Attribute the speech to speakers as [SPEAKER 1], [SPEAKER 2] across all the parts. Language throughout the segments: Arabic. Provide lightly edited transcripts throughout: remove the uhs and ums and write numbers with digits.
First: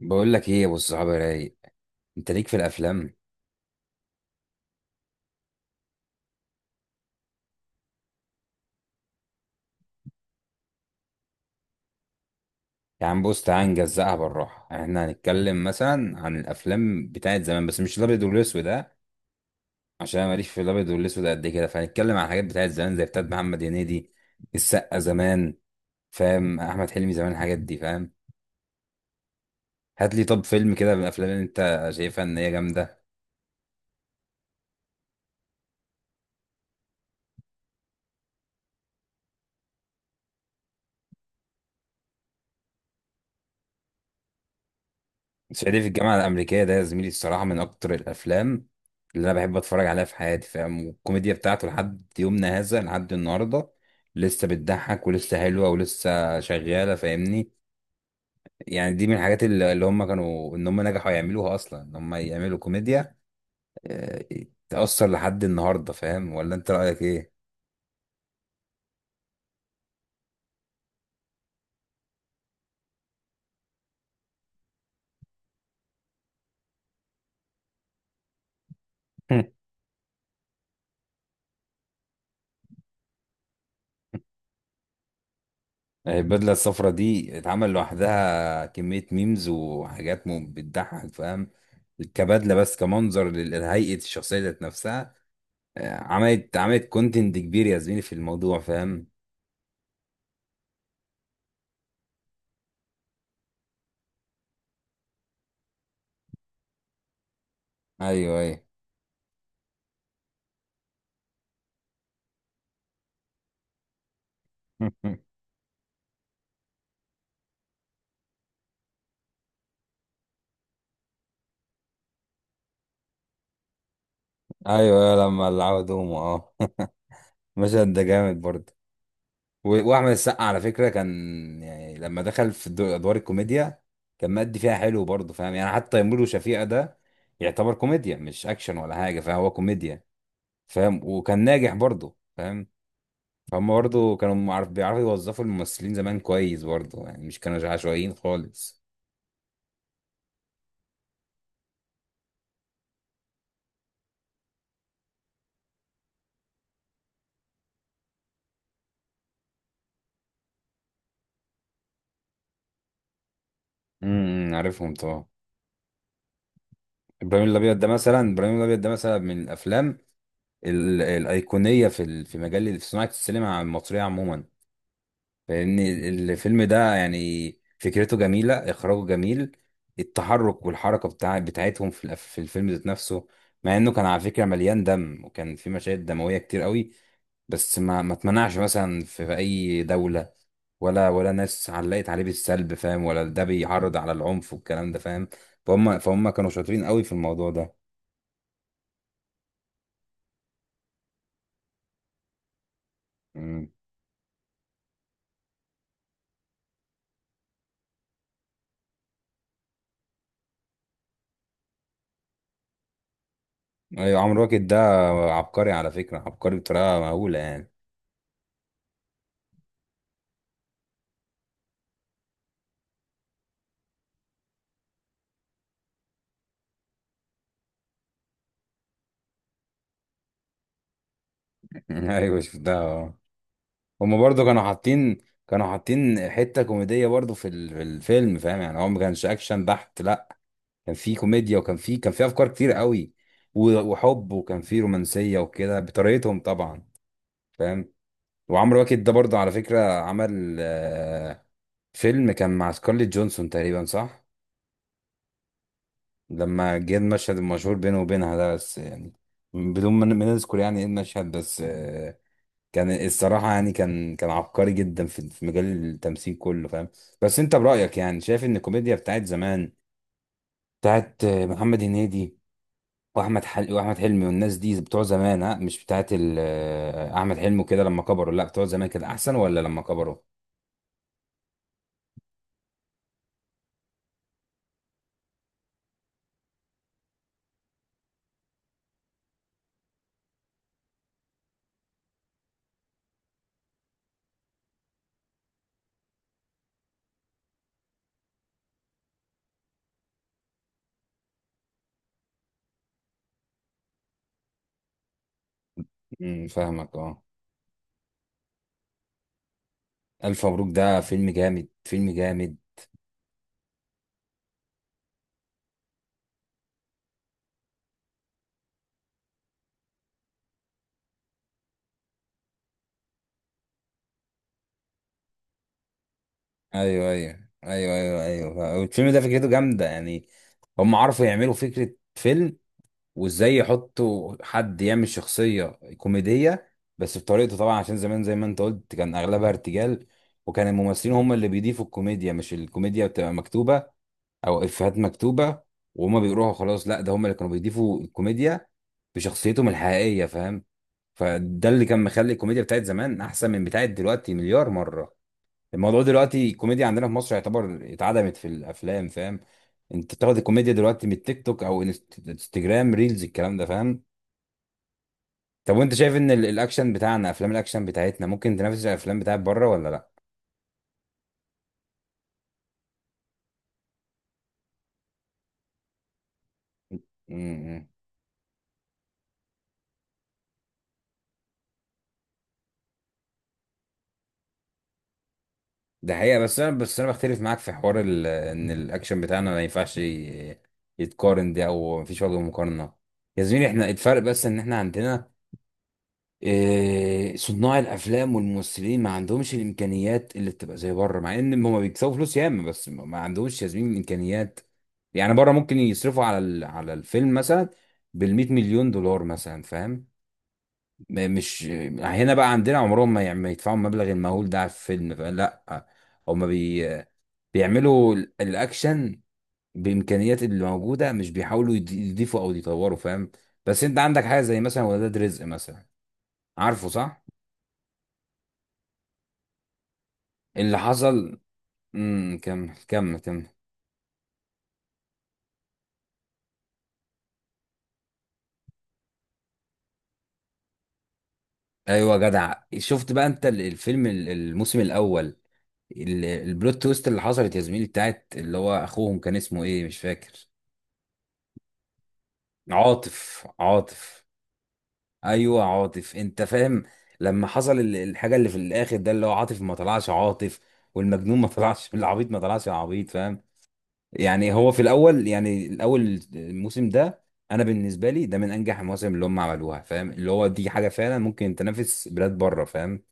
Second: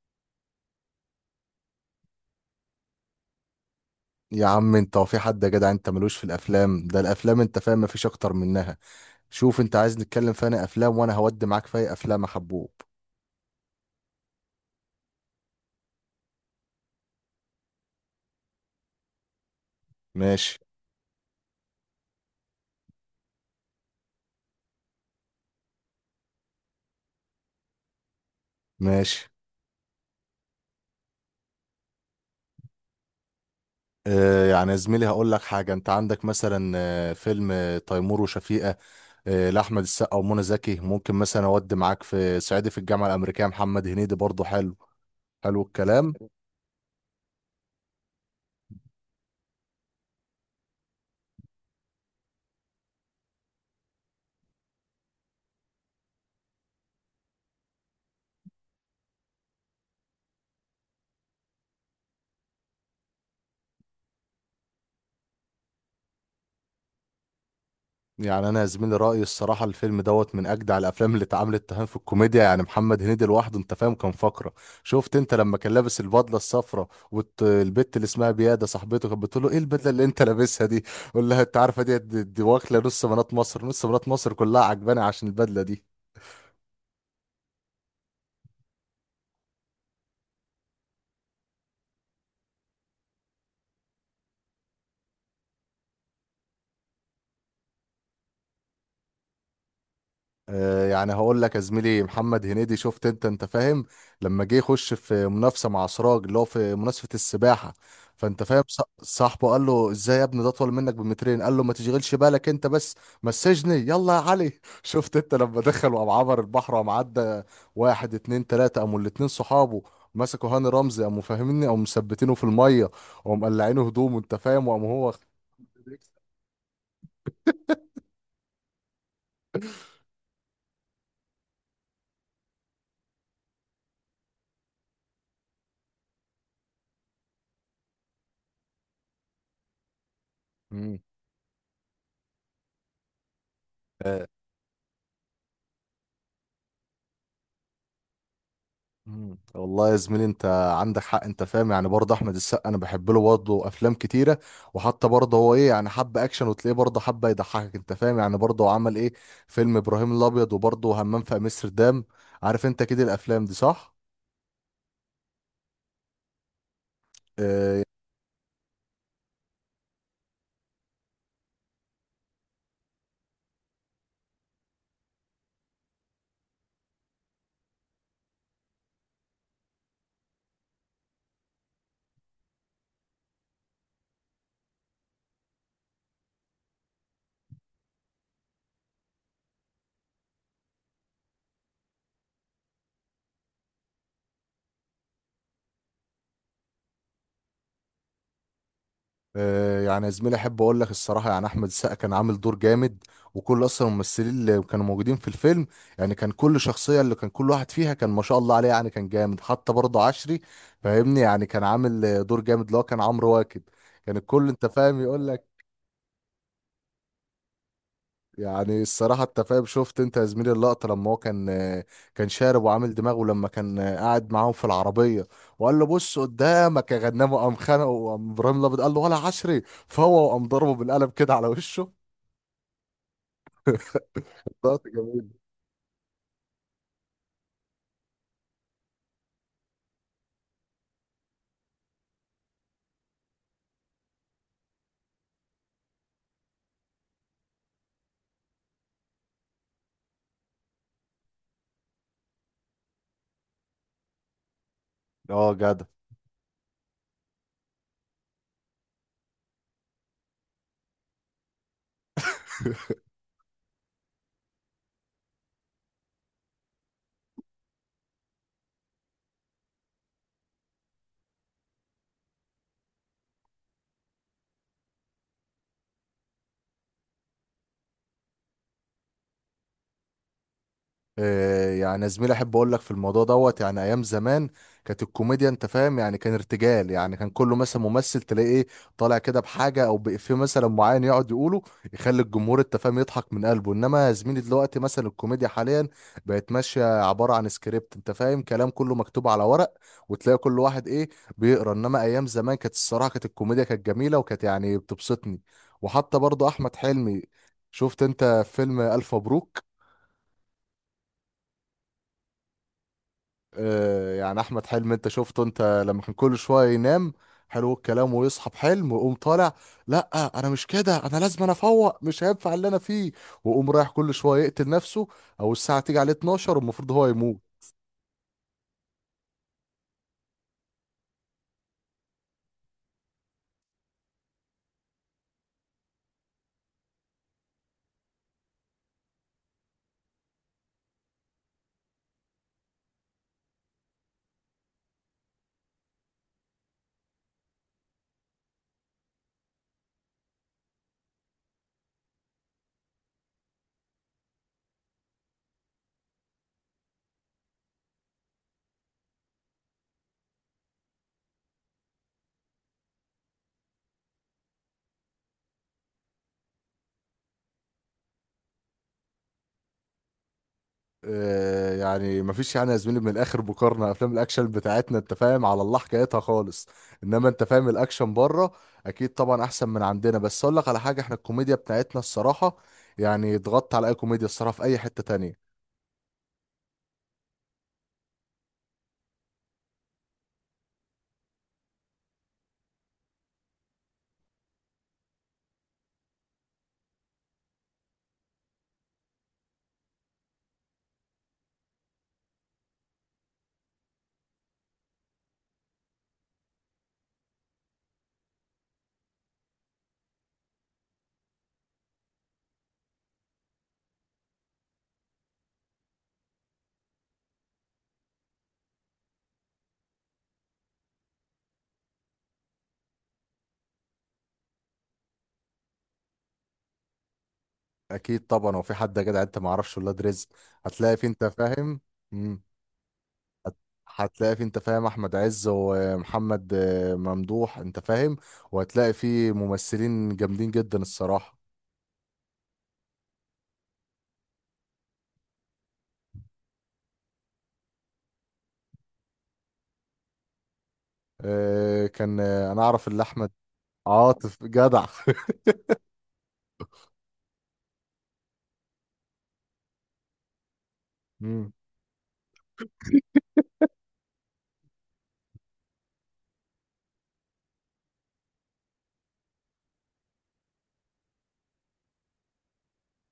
[SPEAKER 1] بقول لك ايه يا ابو الصحاب يا رايق، انت ليك في الافلام.
[SPEAKER 2] يا عم، انت هو في حد؟ يا جدع، انت ملوش في الافلام. ده الافلام انت فاهم مفيش اكتر منها. شوف انت عايز نتكلم في انا افلام وانا هودي معاك في اي افلام يا حبوب.
[SPEAKER 1] يا عم بص تعال نجزقها بالراحه، احنا هنتكلم مثلا عن الافلام بتاعت زمان بس مش الابيض والاسود ده، عشان أنا ماليش
[SPEAKER 2] ماشي،
[SPEAKER 1] في الابيض والاسود قد كده. فهنتكلم عن الحاجات بتاعت زمان زي بتاعت محمد هنيدي، السقا زمان، فاهم؟ احمد حلمي زمان، الحاجات دي، فاهم؟
[SPEAKER 2] ماشي.
[SPEAKER 1] هات لي طب فيلم كده من الافلام اللي انت شايفها ان هي جامده.
[SPEAKER 2] آه، يعني يا زميلي هقول لك حاجه. انت عندك مثلا فيلم تيمور وشفيقه. آه، لاحمد السقا ومنى زكي. ممكن مثلا اودي معاك في صعيدي في الجامعه الامريكيه، محمد هنيدي برضه حلو. حلو
[SPEAKER 1] صعيدي في
[SPEAKER 2] الكلام.
[SPEAKER 1] الجامعة الأمريكية ده يا زميلي الصراحة من أكتر الأفلام اللي أنا بحب أتفرج عليها في حياتي، فاهم؟ والكوميديا بتاعته لحد يومنا هذا، لحد النهاردة لسه بتضحك ولسه حلوة ولسه شغالة، فاهمني؟ يعني دي من الحاجات اللي هم كانوا، إن هم نجحوا يعملوها أصلا، إن هم يعملوا كوميديا. آه، تأثر لحد النهاردة، فاهم؟ ولا أنت رأيك إيه؟
[SPEAKER 2] يعني انا يا زميلي رايي الصراحه الفيلم دوت من اجدع الافلام اللي اتعملت تهان في الكوميديا. يعني محمد هنيدي لوحده انت فاهم كان فقره. شفت انت لما كان لابس البدله الصفراء والبت اللي اسمها بياده صاحبته كانت بتقول له ايه البدله اللي انت لابسها دي؟ قول لها انت عارفه دي واكله نص بنات مصر. نص بنات مصر كلها عجباني عشان البدله دي.
[SPEAKER 1] البدلة الصفراء دي اتعمل لوحدها كمية ميمز وحاجات، بتضحك، فاهم؟ كبدلة بس كمنظر لهيئة الشخصية ذات نفسها. عملت كونتنت كبير يا زميلي في الموضوع، فاهم؟
[SPEAKER 2] آه، يعني هقول لك يا زميلي محمد هنيدي شفت انت انت فاهم لما جه يخش في منافسه مع سراج اللي هو في منافسه السباحه.
[SPEAKER 1] ايوه
[SPEAKER 2] فانت فاهم،
[SPEAKER 1] ايوه.
[SPEAKER 2] صاحبه قال له ازاي يا ابني ده اطول منك بمترين؟ قال له ما تشغلش بالك انت بس، مسجني يلا يا علي. شفت انت لما دخل وقام عبر البحر وقام عدى. واحد اتنين تلاته قاموا الاتنين صحابه مسكوا هاني رمزي، قاموا فاهميني قاموا مثبتينه في الميه، وقاموا مقلعينه هدومه انت فاهم وقام
[SPEAKER 1] ايوه لما العبوا دومو، اه. المشهد ده جامد برضه. واحمد السقا على فكرة كان، يعني لما دخل في ادوار الكوميديا كان مادي فيها حلو برضه، فاهم؟ يعني حتى تيمور وشفيقة ده يعتبر كوميديا مش اكشن ولا حاجة، فهو كوميديا،
[SPEAKER 2] هو.
[SPEAKER 1] فاهم؟ وكان ناجح برضه، فاهم؟ فهم برضه كانوا معرف بيعرفوا يوظفوا الممثلين زمان كويس برضه، يعني مش كانوا عشوائيين خالص.
[SPEAKER 2] مم. والله يا زميلي انت عندك حق. انت فاهم يعني برضه احمد السقا انا بحب له برضه افلام كتيره. وحتى برضه هو ايه يعني حب اكشن وتلاقيه برضه حب يضحكك. انت فاهم يعني برضه هو عمل ايه، فيلم ابراهيم الابيض وبرضه همام في امستردام. عارف انت كده الافلام دي صح؟
[SPEAKER 1] امم، عارفهم طبعا. ابراهيم الابيض
[SPEAKER 2] اه.
[SPEAKER 1] ده مثلا، ابراهيم الابيض ده مثلا من الافلام الايقونيه في في مجال في صناعه السينما المصريه عموما. لان الفيلم ده يعني فكرته جميله، اخراجه جميل، التحرك والحركه بتاعتهم في في الفيلم ذات نفسه. مع انه كان على فكره مليان دم، وكان في مشاهد دمويه كتير قوي، بس ما اتمنعش مثلا في اي دولة، ولا ناس علقت عليه بالسلب، فاهم؟ ولا ده بيعرض على العنف والكلام ده، فاهم؟ فهم كانوا شاطرين قوي في الموضوع ده.
[SPEAKER 2] آه، يعني يا زميلي احب اقول لك الصراحه يعني احمد السقا كان عامل دور جامد. وكل
[SPEAKER 1] مم.
[SPEAKER 2] اصلا الممثلين اللي كانوا موجودين في الفيلم يعني كان كل شخصيه اللي كان كل واحد فيها كان ما شاء الله عليه. يعني كان جامد حتى برضه عشري. فاهمني يعني كان عامل دور جامد اللي هو كان عمرو واكد. كان
[SPEAKER 1] ايوه عمرو
[SPEAKER 2] الكل
[SPEAKER 1] واكد
[SPEAKER 2] انت
[SPEAKER 1] ده
[SPEAKER 2] فاهم يقول لك.
[SPEAKER 1] عبقري على فكرة، عبقري بطريقة مهولة يعني.
[SPEAKER 2] يعني الصراحه انت فاهم شفت انت يا زميلي اللقطه لما هو كان شارب وعامل دماغه لما كان قاعد معاهم في العربيه. وقال له بص قدامك يا غنامه. قام خانقه وقام ابراهيم الابيض قال له ولا عشري فهو وقام ضربه بالقلم كده على وشه.
[SPEAKER 1] ايوه شفتها، اه. هم برضه كانوا
[SPEAKER 2] لقطة
[SPEAKER 1] حاطين،
[SPEAKER 2] جميلة.
[SPEAKER 1] كانوا حاطين حتة كوميدية برضه في في الفيلم، فاهم؟ يعني هو ما كانش اكشن بحت لا، كان في كوميديا، وكان في افكار كتير قوي. وحب وكان في رومانسية وكده بطريقتهم طبعا، فاهم؟ وعمرو واكد ده برضه على فكرة عمل فيلم كان مع سكارليت جونسون تقريبا، صح؟
[SPEAKER 2] اه جدع.
[SPEAKER 1] لما جه المشهد المشهور بينه وبينها ده، بس يعني بدون ما نذكر يعني ايه المشهد، بس كان الصراحة يعني كان عبقري جدا في مجال التمثيل كله، فاهم؟ بس انت برأيك يعني شايف ان الكوميديا بتاعت زمان، بتاعت محمد هنيدي، واحمد حلمي والناس دي بتوع زمان، ها، مش بتاعت ال... آه، احمد حلمي وكده لما كبروا، لا بتوع زمان كده احسن ولا لما كبروا؟
[SPEAKER 2] آه، يعني يا زميلي احب اقول لك في الموضوع دوت. يعني ايام زمان كانت الكوميديا انت فاهم يعني كان ارتجال. يعني كان كله مثلا ممثل تلاقيه ايه طالع كده بحاجه او بإفيه مثلا معين يقعد يقوله يخلي الجمهور انت فاهم يضحك من قلبه. انما يا زميلي دلوقتي مثلا الكوميديا حاليا بقت ماشيه عباره عن سكريبت. انت فاهم كلام كله مكتوب على ورق. وتلاقي كل واحد ايه، بيقرا. انما ايام زمان كانت الصراحه كانت الكوميديا كانت جميله وكانت يعني بتبسطني. وحتى
[SPEAKER 1] امم،
[SPEAKER 2] برضه احمد
[SPEAKER 1] فاهمك، اه.
[SPEAKER 2] حلمي، شفت انت فيلم الف مبروك.
[SPEAKER 1] ألف مبروك ده فيلم جامد، فيلم جامد.
[SPEAKER 2] آه، يعني احمد حلمي انت شفته انت لما كان كل شويه ينام. حلو الكلام. ويصحى بحلم ويقوم طالع، لا انا مش كده، انا لازم انا افوق مش هينفع اللي انا فيه. ويقوم رايح كل شويه يقتل نفسه، او الساعه تيجي عليه 12 والمفروض هو
[SPEAKER 1] أيوه
[SPEAKER 2] يموت.
[SPEAKER 1] أيوه أيوه أيوه أيوه الفيلم ده فكرته جامدة، يعني هم عرفوا يعملوا فكرة فيلم، وإزاي يحطوا حد يعمل شخصية كوميدية، بس بطريقته طبعا عشان زمان زي ما أنت قلت كان أغلبها ارتجال، وكان الممثلين هم اللي بيضيفوا الكوميديا، مش الكوميديا بتبقى مكتوبة أو إفيهات مكتوبة وهما بيقروها. خلاص لا، ده هم اللي كانوا بيضيفوا الكوميديا بشخصيتهم الحقيقية، فاهم؟ فده اللي كان مخلي الكوميديا بتاعت زمان أحسن من بتاعت دلوقتي مليار مرة. الموضوع دلوقتي الكوميديا عندنا في مصر يعتبر اتعدمت في الافلام، فاهم؟ انت بتاخد الكوميديا دلوقتي من التيك توك او انستجرام ريلز، الكلام ده، فاهم؟ طب وانت شايف ان الاكشن بتاعنا، افلام الاكشن بتاعتنا ممكن تنافس الافلام بتاعت بره ولا لا؟
[SPEAKER 2] آه، يعني مفيش يعني يا زميلي من الاخر مقارنه افلام الاكشن بتاعتنا انت فاهم على الله حكايتها خالص. انما انت فاهم
[SPEAKER 1] امم،
[SPEAKER 2] الاكشن بره اكيد طبعا احسن من عندنا. بس اقول لك على حاجه، احنا الكوميديا بتاعتنا الصراحه يعني اتغطى على اي كوميديا الصراحه في اي حته تانية.
[SPEAKER 1] ده حقيقة، بس انا بختلف معاك في حوار ان الاكشن بتاعنا ما ينفعش يتقارن ده، او مفيش وجه مقارنة. يا زميلي احنا الفرق بس ان احنا عندنا صناع الافلام والممثلين ما عندهمش الامكانيات اللي بتبقى زي بره، مع ان هم بيكسبوا فلوس ياما، بس ما عندهمش يا زميلي الامكانيات. يعني بره ممكن يصرفوا على على الفيلم مثلا بال 100 مليون دولار مثلا، فاهم؟ مش هنا بقى عندنا عمرهم ما ما يدفعوا المبلغ المهول ده على الفيلم، فاهم؟ لا، هم بي بيعملوا الاكشن بامكانيات اللي موجوده، مش بيحاولوا يضيفوا او يطوروا، فاهم؟ بس انت عندك حاجه زي مثلا ولاد رزق مثلا، عارفه صح؟
[SPEAKER 2] اكيد طبعا، هو في حد يا جدع انت ما اعرفش ولاد رزق؟
[SPEAKER 1] اللي
[SPEAKER 2] هتلاقي في انت
[SPEAKER 1] حصل...
[SPEAKER 2] فاهم.
[SPEAKER 1] امم،
[SPEAKER 2] مم.
[SPEAKER 1] كمل كمل كمل.
[SPEAKER 2] هت- هتلاقي في انت فاهم احمد عز ومحمد ممدوح انت فاهم. وهتلاقي في ممثلين جامدين جدا الصراحه.
[SPEAKER 1] ايوه جدع، شفت بقى انت الفيلم الموسم الاول، البلوت تويست اللي حصلت يا زميلي، بتاعت اللي هو اخوهم كان اسمه ايه، مش فاكر.
[SPEAKER 2] كان انا اعرف اللي احمد.
[SPEAKER 1] عاطف.
[SPEAKER 2] عاطف جدع.
[SPEAKER 1] ايوه عاطف، انت فاهم لما حصل الحاجه اللي في الاخر ده، اللي هو عاطف ما طلعش عاطف، والمجنون ما
[SPEAKER 2] مم.
[SPEAKER 1] طلعش العبيط، ما طلعش العبيط فاهم يعني هو في الاول، يعني الاول الموسم ده، انا بالنسبه لي ده من انجح المواسم اللي هم عملوها، فاهم؟ اللي هو دي حاجه فعلا ممكن تنافس بلاد بره، فاهم؟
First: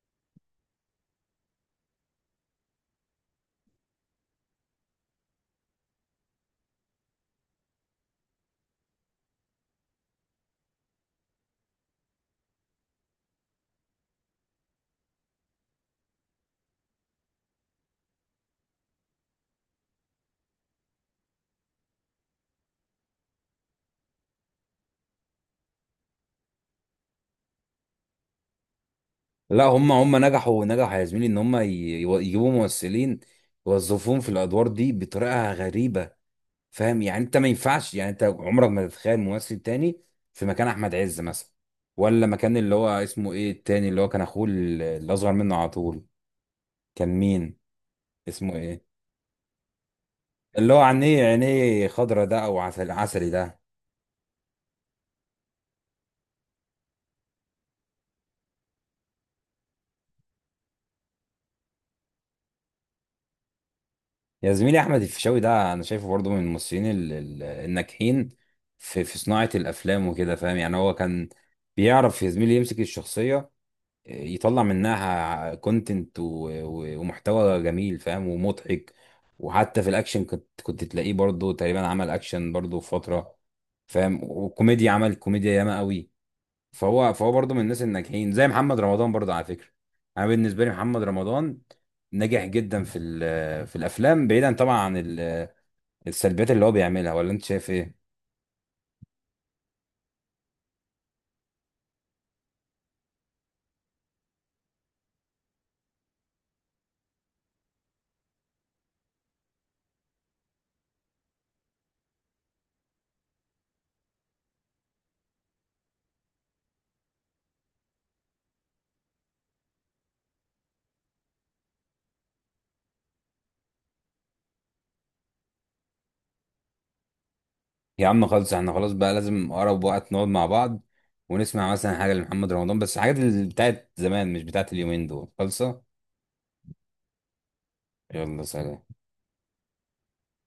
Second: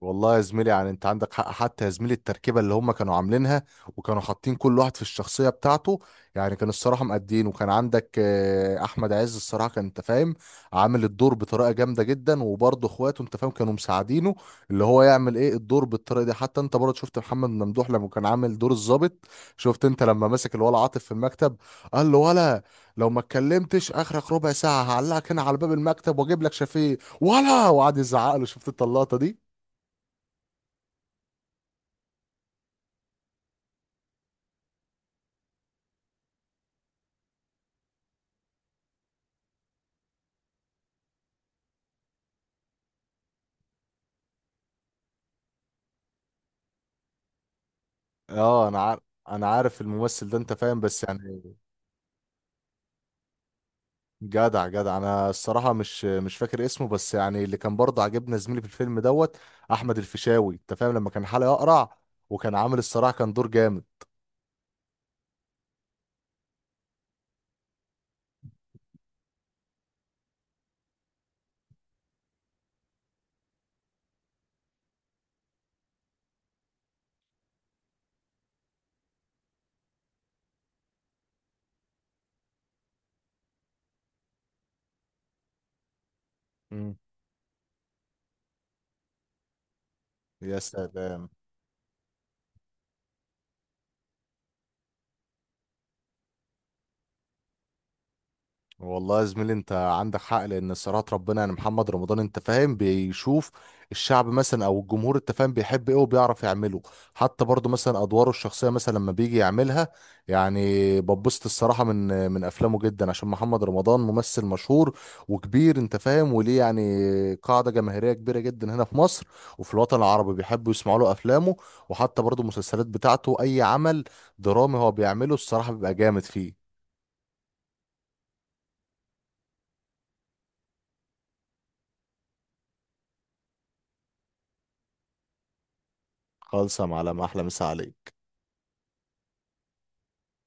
[SPEAKER 2] والله يا زميلي يعني انت عندك حق. حتى يا زميلي التركيبه اللي هم كانوا عاملينها وكانوا حاطين كل واحد في الشخصيه بتاعته، يعني كان الصراحه مقدين. وكان عندك احمد عز الصراحه كان انت فاهم عامل الدور بطريقه جامده جدا. وبرضه اخواته انت فاهم كانوا مساعدينه اللي هو يعمل ايه الدور بالطريقه دي. حتى انت برضه شفت محمد ممدوح لما كان عامل دور الضابط. شفت انت لما مسك الولا عاطف في المكتب، قال له ولا لو ما اتكلمتش اخرك ربع ساعه هعلقك هنا على باب المكتب واجيب لك شفيق ولا، وقعد يزعق له. شفت انت اللقطه دي.
[SPEAKER 1] لا، هم نجحوا نجحوا يا زميلي ان هم يجيبوا ممثلين يوظفوهم في الادوار دي بطريقه غريبه، فاهم؟ يعني انت ما ينفعش، يعني انت عمرك ما تتخيل ممثل تاني في مكان احمد عز مثلا، ولا مكان اللي هو اسمه ايه التاني، اللي هو كان اخوه اللي اصغر منه على طول. كان مين؟ اسمه
[SPEAKER 2] اه انا
[SPEAKER 1] ايه؟
[SPEAKER 2] عارف. انا عارف الممثل ده انت
[SPEAKER 1] اللي هو
[SPEAKER 2] فاهم، بس
[SPEAKER 1] عينيه،
[SPEAKER 2] يعني
[SPEAKER 1] خضرة ده، او عسل عسلي ده.
[SPEAKER 2] جدع جدع انا الصراحه مش فاكر اسمه. بس يعني اللي كان برضه عجبنا زميلي في الفيلم دوت احمد الفيشاوي انت فاهم لما كان حلقه اقرع وكان عامل الصراحه كان دور جامد.
[SPEAKER 1] يا زميلي احمد الفيشاوي ده، انا شايفه برضه من الممثلين الناجحين في صناعه الافلام وكده، فاهم؟ يعني هو كان بيعرف يا زميلي يمسك الشخصيه، يطلع منها كونتنت ومحتوى جميل، فاهم؟ ومضحك. وحتى في الاكشن كنت تلاقيه برضه تقريبا عمل اكشن برضه في فتره، فاهم؟ وكوميديا عمل كوميديا ياما قوي.
[SPEAKER 2] مم.
[SPEAKER 1] فهو برضه من الناس الناجحين زي محمد رمضان برضه على فكره. انا
[SPEAKER 2] يا
[SPEAKER 1] بالنسبه لي محمد
[SPEAKER 2] سلام.
[SPEAKER 1] رمضان ناجح جدا في في الافلام، بعيدا طبعا عن السلبيات اللي هو بيعملها. ولا انت شايف ايه؟
[SPEAKER 2] والله يا زميلي انت عندك حق لان صراحة ربنا يعني محمد رمضان انت فاهم بيشوف الشعب مثلا او الجمهور انت فاهم بيحب ايه وبيعرف يعمله. حتى برضو مثلا ادواره الشخصية مثلا لما بيجي يعملها يعني ببسط الصراحة من افلامه جدا. عشان محمد رمضان ممثل مشهور وكبير انت فاهم وليه يعني قاعدة جماهيرية كبيرة جدا هنا في مصر وفي الوطن العربي. بيحبوا يسمعوا له افلامه. وحتى برضو المسلسلات بتاعته اي عمل درامي هو بيعمله الصراحة بيبقى جامد فيه.
[SPEAKER 1] يا عم خالص، احنا خلاص بقى لازم اقرب وقت نقعد مع بعض ونسمع مثلا حاجه لمحمد رمضان، بس حاجات اللي بتاعت زمان، مش بتاعت اليومين دول خالصه.
[SPEAKER 2] خالصة معلم، احلى مسا عليك.
[SPEAKER 1] يلا سلام.